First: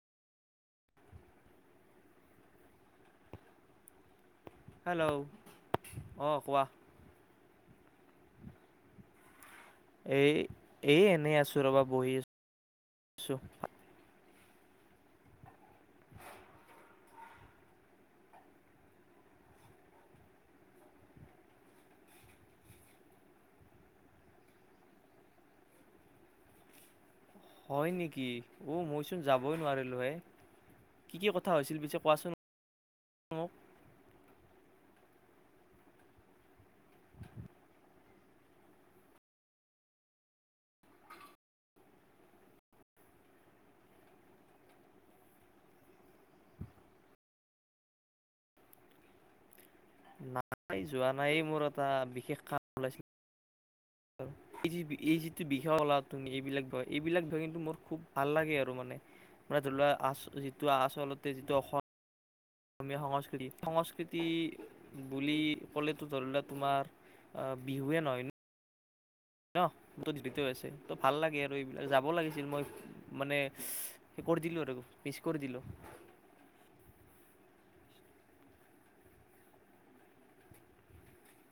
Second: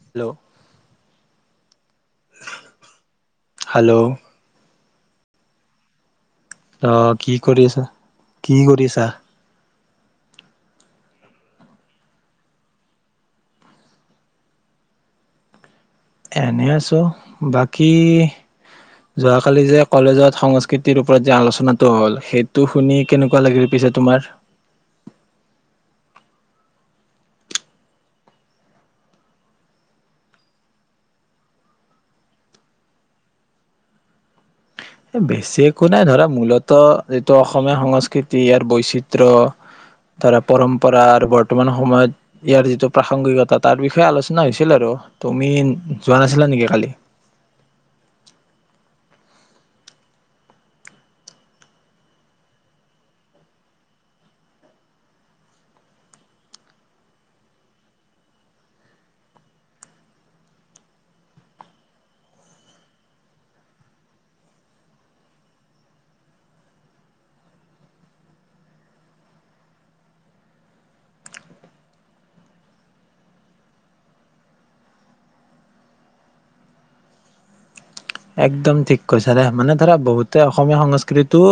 Hello? Hello? Hello? অ' কোৱা। অ' কি কৰি আছা? কি কৰিছা? এই- এই এনেই আছো ৰ'বা। বহি আছো এনে আছোঁ। বাকী যোৱাকালি যে কলেজত সংস্কৃতিৰ ওপৰত যে আলোচনাটো হ'ল, সেইটো শুনি কেনেকুৱা লাগিল পিছে তোমাৰ? হয় নেকি? অ' মইচোন যাবই নোৱাৰিলোঁ হে? কি কি কথা হৈছিল পিছে কোৱাচোন মোক? বেছি একো নাই ধৰা মূলত যিটো অসমীয়া সংস্কৃতি, ইয়াৰ বৈচিত্ৰ্য, ধৰা পৰম্পৰা আৰু বৰ্তমান সময়ত ইয়াৰ যিটো প্ৰাসংগিকতা তাৰ বিষয়ে আলোচনা হৈছিল আৰু। তুমি যোৱা নাছিলা নেকি কালি? নাই, যোৱা নাই মোৰ এটা বিশেষ কাম ওলাইছিল। এই যি এই যিটো বিষয় কলা তুমি এইবিলাক বিষয় এইবিলাক বিষয় কিন্তু মোৰ খুব ভাল লাগে আৰু মানে। মানে ধৰি লোৱা আচ যিটো আচলতে যিটো অসমীয়া সংস্কৃতি-সংস্কৃতি বুলি ক'লেতো ধৰি লোৱা তোমাৰ বিহুৱে নহয় ন? আছে ত ভাল লাগে আৰু এইবিলাক। যাব লাগিছিল মই মানে! কৰি দিলোঁ আৰু, মিচ কৰি দিলোঁ। একদম ঠিক কৈছা দে মানে ধৰা বহুতে অসমীয়া সংস্কৃতিটো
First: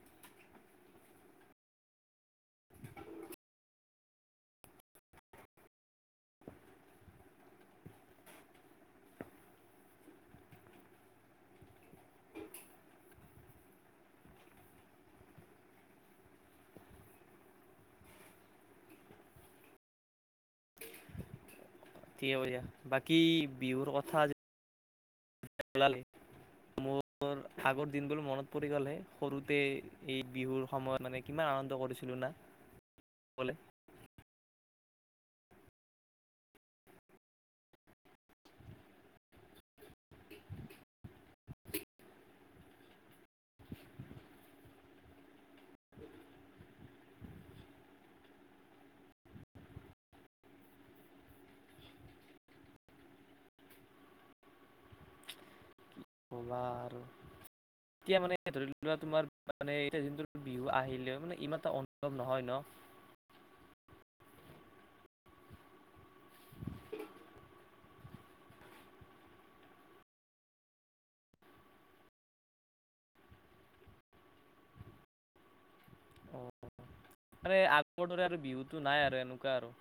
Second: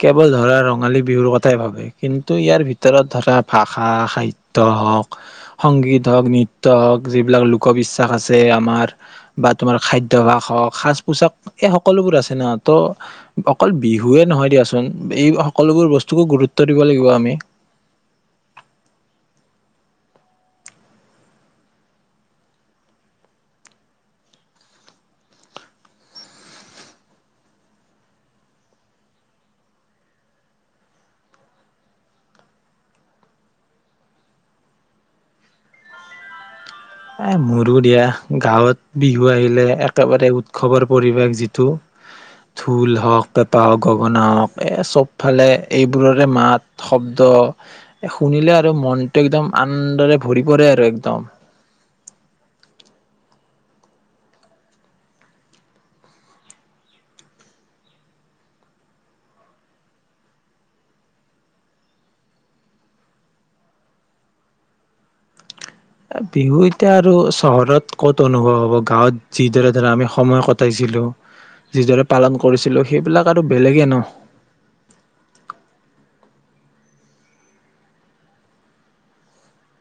কেৱল ধৰা ৰঙালী বিহুৰ কথাই ভাবে। কিন্তু ইয়াৰ ভিতৰত ধৰা ভাষা, সাহিত্য হওঁক, সংগীত হওঁক নৃত্য হওঁক, যিবিলাক লোকবিশ্বাস আছে আমাৰ বা তোমাৰ খাদ্যভাস হওঁক! সাজ পোচাক এই সকলোবোৰ আছে ন ত' অকল বিহুৱে নহয় দিয়াচোন এই সকলোবোৰ বস্তুকো গুৰুত্ব দিব লাগিব আমি। ঠিকে ক দা বাকী বিহুৰ কথা ল মোৰ আগৰ দিনবোৰ মনত পৰি গ'লহে সৰুতে এই বিহুৰ সময়ত মানে কিমান আনন্দ কৰিছিলো না? এ মোৰো দিয়া। গাঁৱত বিহু আহিলে একেবাৰে উৎসৱৰ পৰিৱেশ যিটো ঢোল হওক, পেঁপা হওক, গগনা হওক এই চবফালে এইবোৰৰে মাত, শব্দ শুনিলে আৰু মনটো একদম আনন্দৰে ভৰি পৰে আৰু একদম। কবা আৰু এতিয়া মানে ধৰি লোৱা তোমাৰ মানে এতিয়া যোন বিহু আহিলে মানে ইমান এটা অনুভৱ নহয় ন? বিহু এতিয়া আৰু চহৰত ক'ত অনুভৱ হব? গাঁৱত যিদৰে ধৰা আমি সময় কটাইছিলো যিদৰে পালন কৰিছিলো সেইবিলাক আৰু বেলেগে ন? অ মানে আগৰ দৰে আৰু বিহুটো নাই আৰু এনেকুৱা আৰু।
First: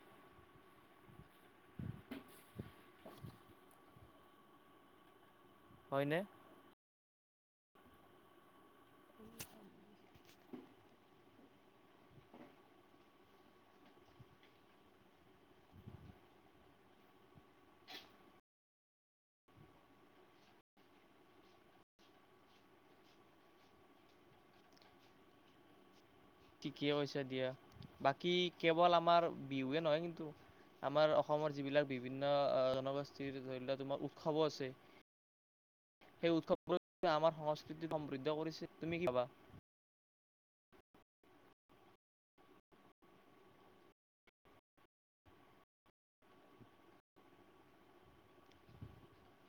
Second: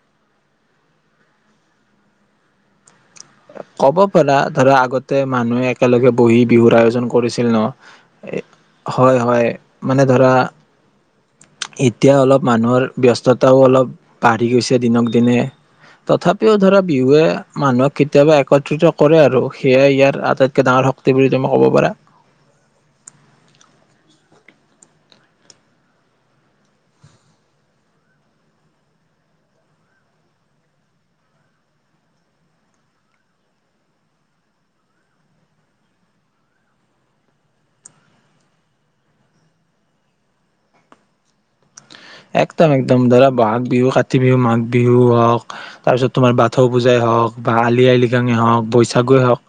হ'ব পাৰা ধৰা আগতে মানুহে একেলগে হয়নে বহি বিহুৰ আয়োজন কৰে। কৰিছিল ন? এ হয়-হয় মানে ধৰা এতিয়া অলপ মানুহৰ ব্যস্ততাও অলপ বাঢ়ি গৈছে দিনক দিনে। তথাপিও ধৰা বিহুৱে মানুহক কেতিয়াবা একত্ৰিত কৰে আৰু সেয়াই ইয়াৰ আটাইতকে ডাঙৰ শক্তি বুলি তুমি ক'ব পাৰা। ঠিকে কৈছা দিয়া। বাকী কেৱল আমাৰ বিহুৱে নহয় কিন্তু, আমাৰ অসমৰ যিবিলাক বিভিন্ন জনগোষ্ঠীৰ ধৰি লোৱা তোমাৰ উৎসৱো আছে। সেই উৎসৱবোৰে আমাৰ সংস্কৃতি সমৃদ্ধ কৰিছে। তুমি কি ভাবা? একদম-একদম ধৰা বহাগ বিহু, কাতি বিহু, মাঘ বিহু হওক তাৰ পিছত তোমাৰ বাথৌ পূজাই হওক বা আলি আই লৃগাঙে হওক বৈশাগুয়েই হওক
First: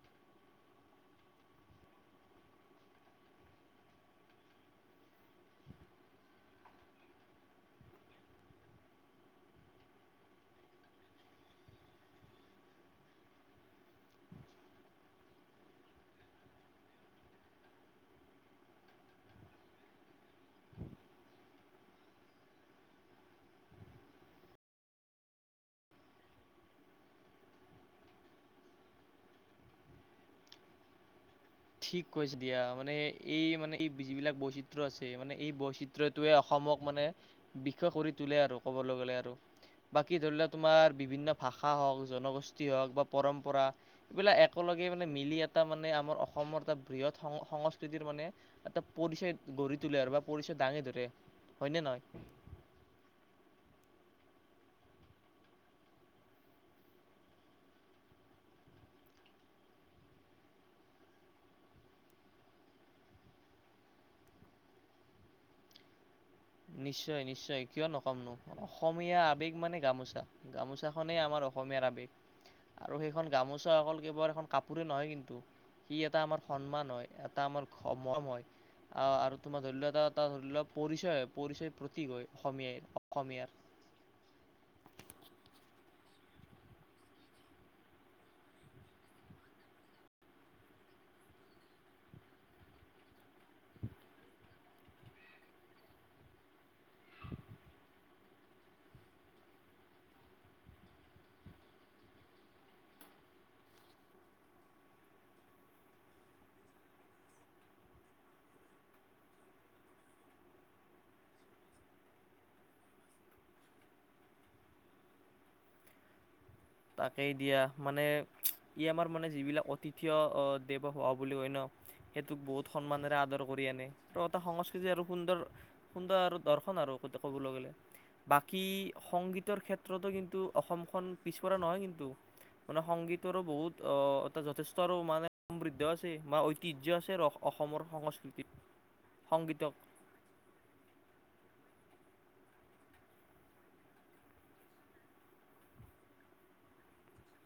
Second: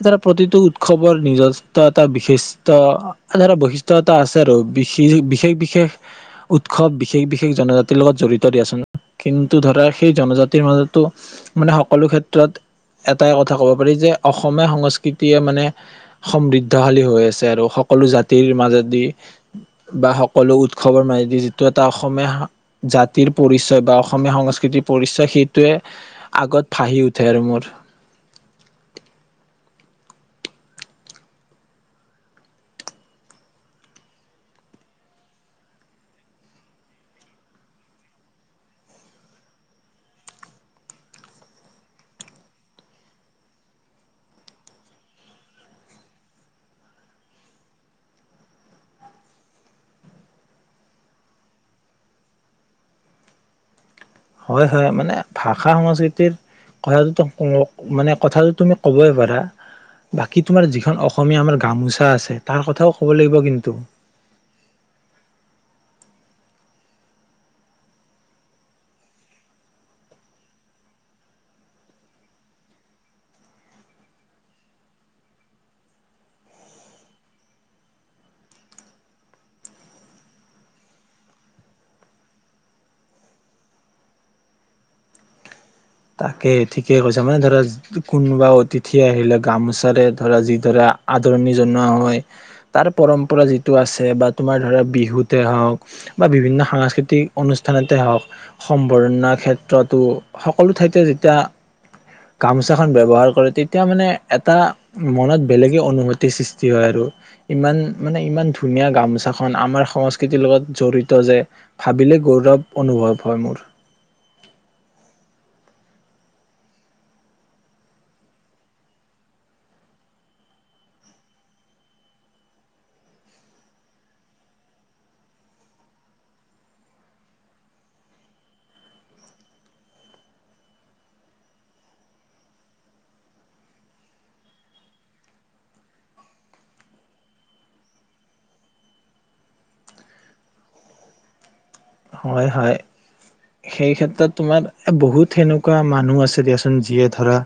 এ ধৰা প্ৰতিটো উৎসৱৰ নিজস্ব এটা বিশিষ্ট ধৰা বৈশিষ্ট্য এটা আছে আৰু! বিশেষ-বিশেষ উৎস সৱ বিশেষ-বিশেষ জনজাতিৰ লগত জড়িত দিয়াচোন। কিন্তু ধৰা সেই জনজাতিৰ মাজতো মানে সকলো ক্ষেত্ৰত এটাই কথা ক'ব পাৰি যে অসমীয়া সংস্কৃতিয়ে মানে সমৃদ্ধশালী হৈ আছে আৰু সকলো জাতিৰ মাজেদি বা সকলো উৎসৱৰ মাজেদি টো এটা অসমীয়া জাতিৰ পৰিচয় বা অসমীয়া সংস্কৃতিৰ পৰিচয় সেইটোৱে আগত ভাঁহি উঠে আৰু মোৰ। ঠিক কৈছে দিয়া। মানে এই মানে এই যিবিলাক বৈচিত্ৰ্য আছে মানে এই বৈচিত্ৰ্যটোৱে অসমক মানে বিষয় কৰি তোলে আৰু ক'বলৈ গ'লে আৰু। বাকী ধৰি লোৱা তোমাৰ বিভিন্ন ভাষা হওক জনগোষ্ঠী হওক বা পৰম্পৰা এইবিলাক একেলগে মানে মিলি এটা মানে আমাৰ অসম অসমৰ এটা বৃহৎ সং-সংস্কৃতিৰ মানে এটা পৰিচয় গঢ়ি তোলে আৰু বা পৰিচয় দাঙি ধৰে হয়নে নহয়? হয়-হয় মানে ভাষা সংস্কৃতিৰ কথাটো মানে কথাটো তুমি ক'বই পাৰা, বাকী তোমাৰ যিখন অসমীয়া আমাৰ গামোচা আছে তাৰ কথাও ক'ব লাগিব কিন্তু! নিশ্চয়-নিশ্চয় কিয় নকমনো? অসমীয়া আবেগ মানে গামোচা, গামোচাখনেই আমাৰ অসমীয়াৰ আবেগ আৰু সেইখন গামোচা অকল কেৱল এখন কাপোৰে নহয় কিন্তু সি এটা আমাৰ সন্মান হয় এটা আমাৰ ঘ মম হয় আহ আৰু তোমাৰ ধৰি লোৱা এ এটা ধৰি লোৱা পৰিচয় হয়। পৰিচয় প্ৰতীক হয় অসমীয়াই অসমীয়াৰ তাকে ঠিকেই কৈছা মানে ধৰা কোনোবা অতিথি আহিলে গামোচাৰে ধৰা যি দৰে আদৰণি জনোৱা হয়। তাৰ পৰম্পৰা যিটো আছে বা তোমাৰ ধৰা বিহুতে হওক বা বিভিন্ন সাংস্কৃতিক অনুষ্ঠানতে হওঁক সম্বৰ্ধনাৰ ক্ষেত্ৰতো সক সকলো ঠাইতে যেতিয়া গামোচাখন ব্যৱহাৰ কৰে তেতিয়া মানে এটা মনত বেলেগে অনুভূতিৰ সৃষ্টি হয় আৰু! ইমান মানে ইমান ধুনীয়া গামোছাখন আমাৰ সংস্কৃতিৰ লগত জড়িত যে, ভাবিলে গৌৰৱ অনুভৱ হয় মোৰ। তাকেই দিয়া মানে ই আমাৰ মানে যিবিলাক অতিথিয় দেৱ ভৱ বুলি কয় ন সেইটোক বহুত সন্মানেৰে আদৰ কৰি আনে আৰু এটা সংস্কৃতি আৰু সুন্দৰ-সুন্দৰ আৰু দৰ্শন আৰু ক'বলৈ গ'লে। বাকী সংগীতৰ ক্ষেত্ৰতো কিন্তু অসমখন পিছ পৰা নহয় কিন্তু? মানে সংগীতৰো বহুত অ এটা যথেষ্ট আৰু মানে সমৃদ্ধ আছে বা ঐতিহ্য আছে আৰু অসমৰ সংস্কৃতিত, সংগীতক। হয়-হয়। সেই ক্ষেত্ৰত তোমাৰ আ বহুত সেনেকুৱা মানুহ আছে দিয়াচোন যিয়ে ধৰা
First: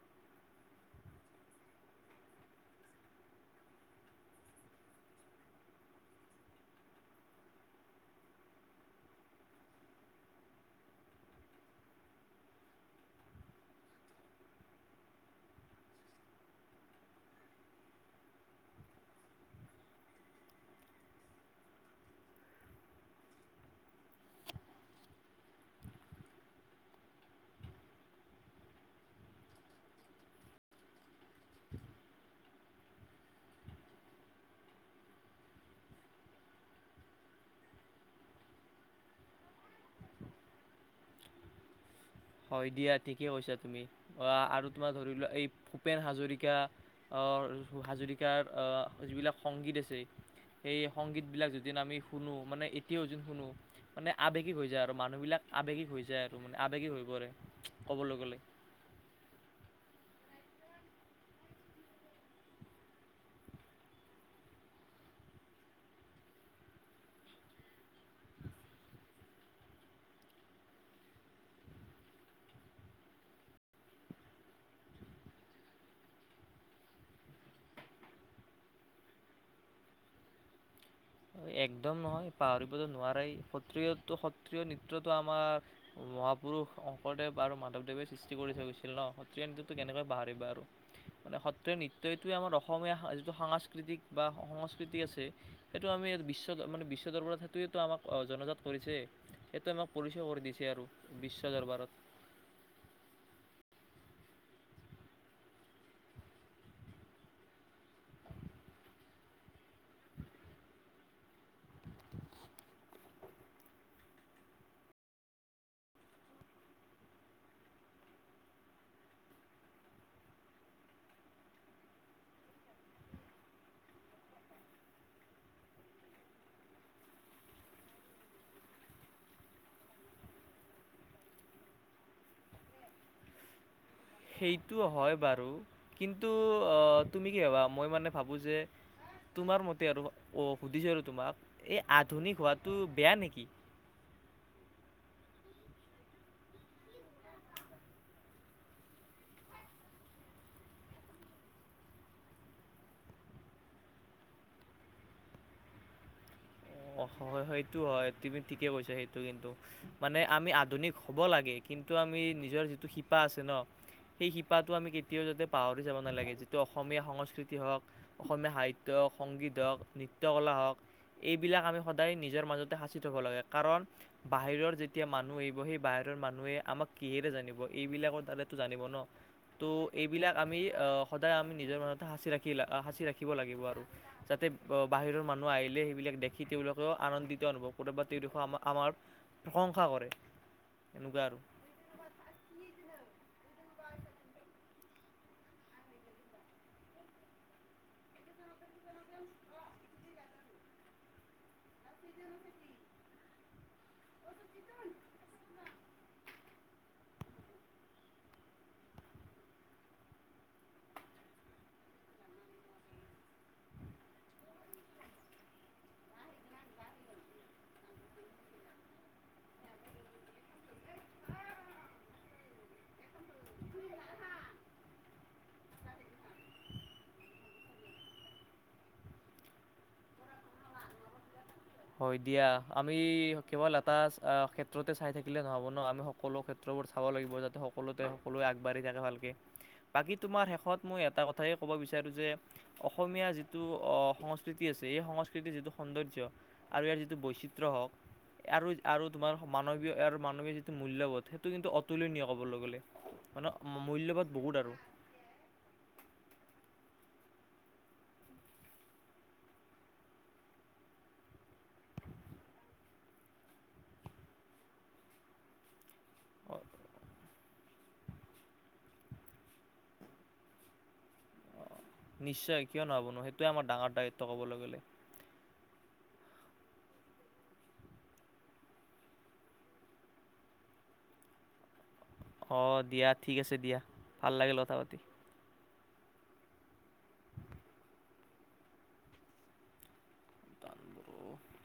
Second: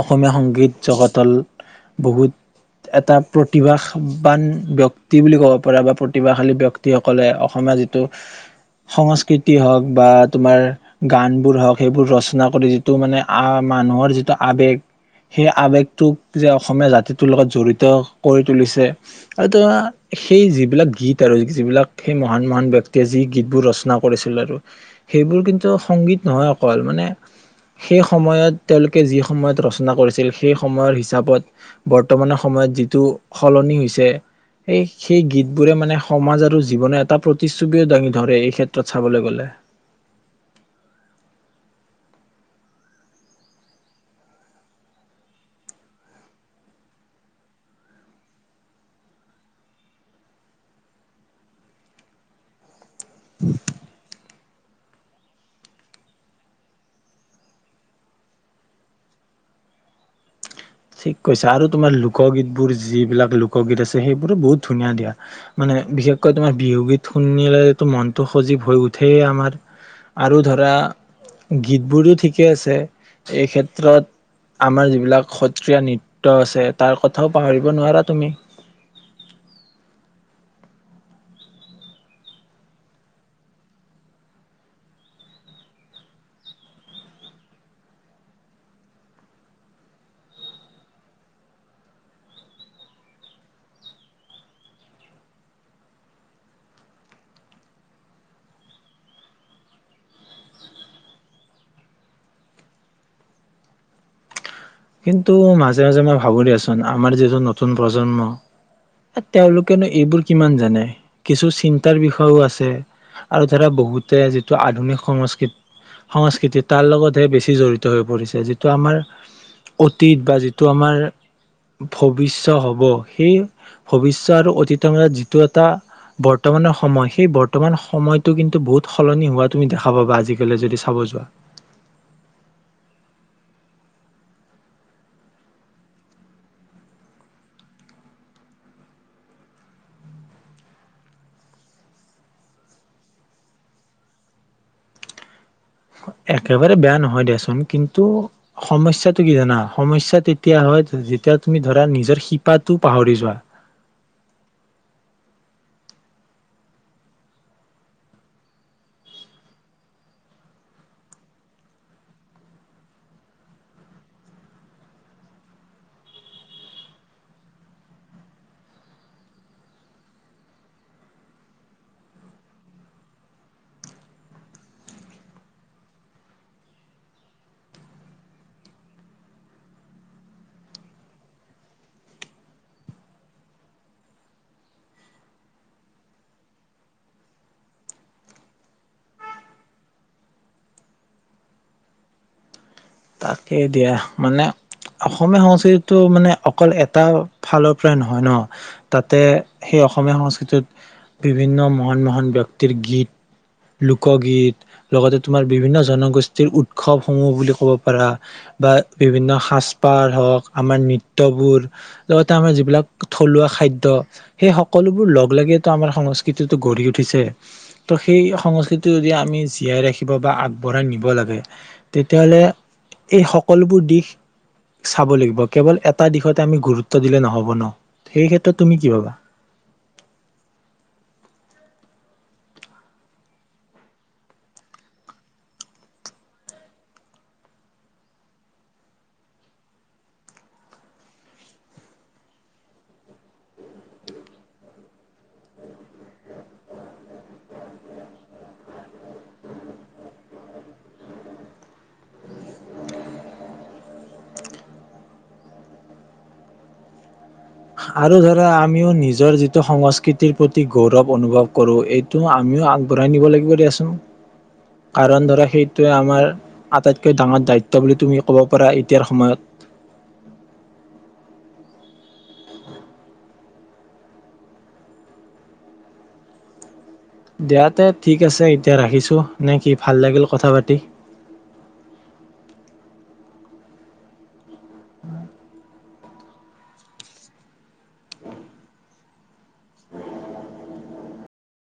অসমীয়া সংগীত জগতল বহুত এটা প্ৰতিভা শা বান ব্যক্তি বুলি ক'ব পাৰা বা প্ৰতিভাশালী ব্যক্তিসকলে অসমীয়া যি টো সংস্কৃতি হওক বা তোমাৰ গানবোৰ হওঁক সেইবোৰ ৰচনা কৰি যিটো মানে আ মানুহৰ যিটো আবেগ, সেই আবেগটোক যে অসমীয়া জাতিটোৰ লগত জড়িত কৰি তুলিছে আৰু সেই যিবিলাক গীত আৰু যিবিলাক সেই মহান মহান ব্যক্তি তে যি গীতবোৰ ৰচনা কৰিছিল আৰু সেইবোৰ কিন্তু সংগীত নহয় অকল। মানে সেই সময়ত তেওঁলোকে যি সময়ত ৰচনা কৰিছিল সেই সময়ৰ হিচাপত বৰ্তমানৰ সময়ত যিটো সলনি হৈছে সেই সেই গীতবোৰে মানে সমাজ আৰু জীৱনৰ এটা প্ৰতি চুবীয়ও দাঙি ধৰে এইক্ষেত্ৰত চাবলৈ গ'লে। হয় দিয়া ঠিকেই কৈছা তুমি আ‌ আৰু তোমাৰ ধৰিলোৱা এই ভূপেন হাজৰিকা-হাজৰিকাৰ অ যিবিলাক সংগীত আছে। সেই সংগীতবিলাক যদি আমি শুনো মানে মিউজিক শুনো মানে আবেগ হৈ যায় আৰু মানুহ বিলাক আৱেগিক হৈ যায় আৰু মানে আবেগিক হৈ ক'বলৈ গ'লে ঠিক কৈছা আৰু তোমাৰ লোকগীতবোৰ যিবিলাক লোকগীত আছে সেইবোৰো বহুত ধুনীয়া দিয়া। মানে বিশেষকৈ তোমাৰ বিহুগীত শুনিলেতো মনতটো সজীৱ হৈ উঠেই আমাৰ আৰু ধৰা গীতবোৰো ঠিকেই আছে এই ক্ষেত্ৰত আমাৰ যিবিলাক স ৰাষ্ট্ৰীয় নৃত্য আছে তাৰ কথাও পাহৰিব নোৱাৰা তুমি। একদম নহয় পাহৰিবতো নোৱাৰায়ে সত্ৰীয়াতো সত্ৰীয়া নৃত্যতো আমাৰ মহাপুৰুষ শংকৰদেৱ আৰু মাধৱদেৱে সৃষ্টি কৰি থৈ গৈছিল ন, সত্ৰীয়া নৃত্যটো কেনেকৈ পাহৰিবা আৰু? মানে সত্ৰীয়া নৃত্যটোৱে আমাৰ অসমীয়া যিটো সাংস্কৃতিক বা সংস্কৃতি আছে সেইটো আমি বিশ্ব দৰ মানে বিশ্ব দৰবাৰত সেইটোৱেটো আমাক জনজাত কৰিছে। সেইটোৱেটো আমাক পৰিচয় কৰি দিছে আৰু বিশ্ব দৰবাৰত। কিন্তু মাজে মাজে মই ভাবো দেচোন আমাৰ যিটো নতুন প্ৰজন্ম তেওঁলোকেনো এইবোৰ কিমান জানে কিছু চিন্তাৰ বিষয়ও আছে আৰু ধৰা বহুতে যিটো আধুনিক সংস্কৃত সংস্কৃতি তাৰ লগতহে বেছি জড়িত হৈ পৰিছে যিটো আমাৰ অতীত বা যিটো আমাৰ ভবিষ্য হব সেই ভবিষ্য আৰু অতীতৰ যিটো এটা বৰ্তমানৰ সময় সেই বৰ্তমান সময়টো কিন্তু বহুত সলনি হোৱা তুমি দেখা পাবা আজিকালি যদি চাব যোৱা৷ সেইটো হয় বাৰু কিন্তু তুমি কি ভাবা মই মানে ভাবো যে তোমাৰ মতে আৰু অ সুধিছো আৰু তোমাক এই আধুনিক হোৱাটো বেয়া নেকি? একেবাৰে বেয়া নহয় দিয়াচোন কিন্তু সমস্যাটো কি জানা সমস্যা তেতিয়া হয় যেতিয়া তুমি ধৰা নিজৰ শিপাটো পাহৰি যোৱা৷ সেইটো হয় তুমি ঠিকে কৈছা, সেইটো কিন্তু মানে আমি আধুনিক হ'ব লাগে। কিন্তু আমি নিজৰ যিটো শিপা আছে ন, আমি কেতিয়াও যাতে পাহৰি যাব নালাগে। যিটো অসমীয়া সংস্কৃতি ওক অসমীয়া সাহিত্যয় হওক সংগীত হওক নৃত্যকলা হওক এই। বিলাক আমি সদায় নিজৰ মাজতে সাঁচি থব লাগে কাৰণ বাহিৰৰ যেতিয়া মানুহ আহিব সেই বাহিৰৰ মানুহে আমাক কিহেৰে জানিব এইবিলাকৰ দ্বাৰাটো জানিব ন ত' এইবিলাক আমি আহ সদায় আমি নিজৰ মাজতে সাঁচি ৰাখি সাঁচি ৰাখিব লাগিব আৰু যাতে বাহিৰৰ মানুহ আহিলে সেইবিলাক সিটোও বিলাকে আনন্দিত অনুভৱ কৰে বা তেওঁলোকেও আমাক আমাৰ প্ৰশংসা কৰে। এনেকুৱা আৰু তাকে দিয়া মানে অসমীয়া সংস্কৃতিটো মানে অকল এটা ফালৰ পৰাই নহয় ন তাতে সেই অসমীয়া সংস্কৃতিত বিভিন্ন মহান মহান ব্যক্তিৰ গীত, লোকগীত লগতে তোমাৰ বিভিন্ন জনগোষ্ঠীৰ উৎসৱসমূহ বুলি ক'ব। পৰা বা বিভিন্ন সাজপাৰ হওঁক আমাৰ নৃত্যবোৰ লগতে আমাৰ যিবিলাক থলুৱা খাদ্য সেই সকলোবোৰ লগ লাগিটো আমাৰ সংস্কৃতিতটো গঢ়ি উঠিছে ত' সেই সংস্কৃতি যদি আমি জীয়াই ৰাখিব বা আগবঢ়াই নিব লাগে তেতিয়াহলে এই সকলোবোৰ দিশ চাব লাগিব কেৱল এটা দিশতে আমি গুৰুত্ব দিলে নহ'ব ন সেই ক্ষেত্ৰত তুমি কি ভাবা। হয় দিয়া আমি কেৱল এটা ক্ষেত্ৰতে চাই থাকিলে নহব ন আমি সকলো ক্ষেত্ৰবোৰ চাব লাগিব যাতে সকলোতে সকলোৱে আগবাঢ়ি থাকে ভালকে বাকী তোমাৰ শেষত মই এটা কথাই ক'ব বিচাৰো যে অসমীয়া যিটো অ সংস্কৃতি আছে এই সংস্কৃতিৰ যিটো সৌন্দৰ্য আৰু ইয়াৰ যিটো বৈচিত্ৰ হওক আৰু আৰু তোমাৰ মানৱীয় আৰু মানৱীয় যিটো মূল্যবোধ সেইটো কিন্তু অতুলনীয় ক'বলৈ গ'লে মানে মূল্যবোধ বহুত আৰু। আৰু ধৰা আমিও নিজৰ যিটো সংস্কৃতিৰ প্ৰতি গৌৰৱ অনুভৱ কৰো এইটো আমিও আগবঢ়াই নিব লাগিব দেচোন, কাৰণ ধৰা সেইটোৱে আমাৰ অ, আটাইতকৈ ডাঙৰ দায়িত্ব বুলি তুমি ক'ব পাৰা এতিয়াৰ সময়ত৷ নিশ্চয় কিয় নহ'বনো সেইটোৱে আমাৰ ডাঙৰ দায়িত্ব কবলৈ গ'লে। দিয়া তে ঠিক আছে এতিয়া ৰাখিছো নে কি ভাল লাগিল কথা পাতি। অ দিয়া ঠিক আছে দিয়া ভাল লাগিল কথা পাতি। দান [inaudible] বড়ো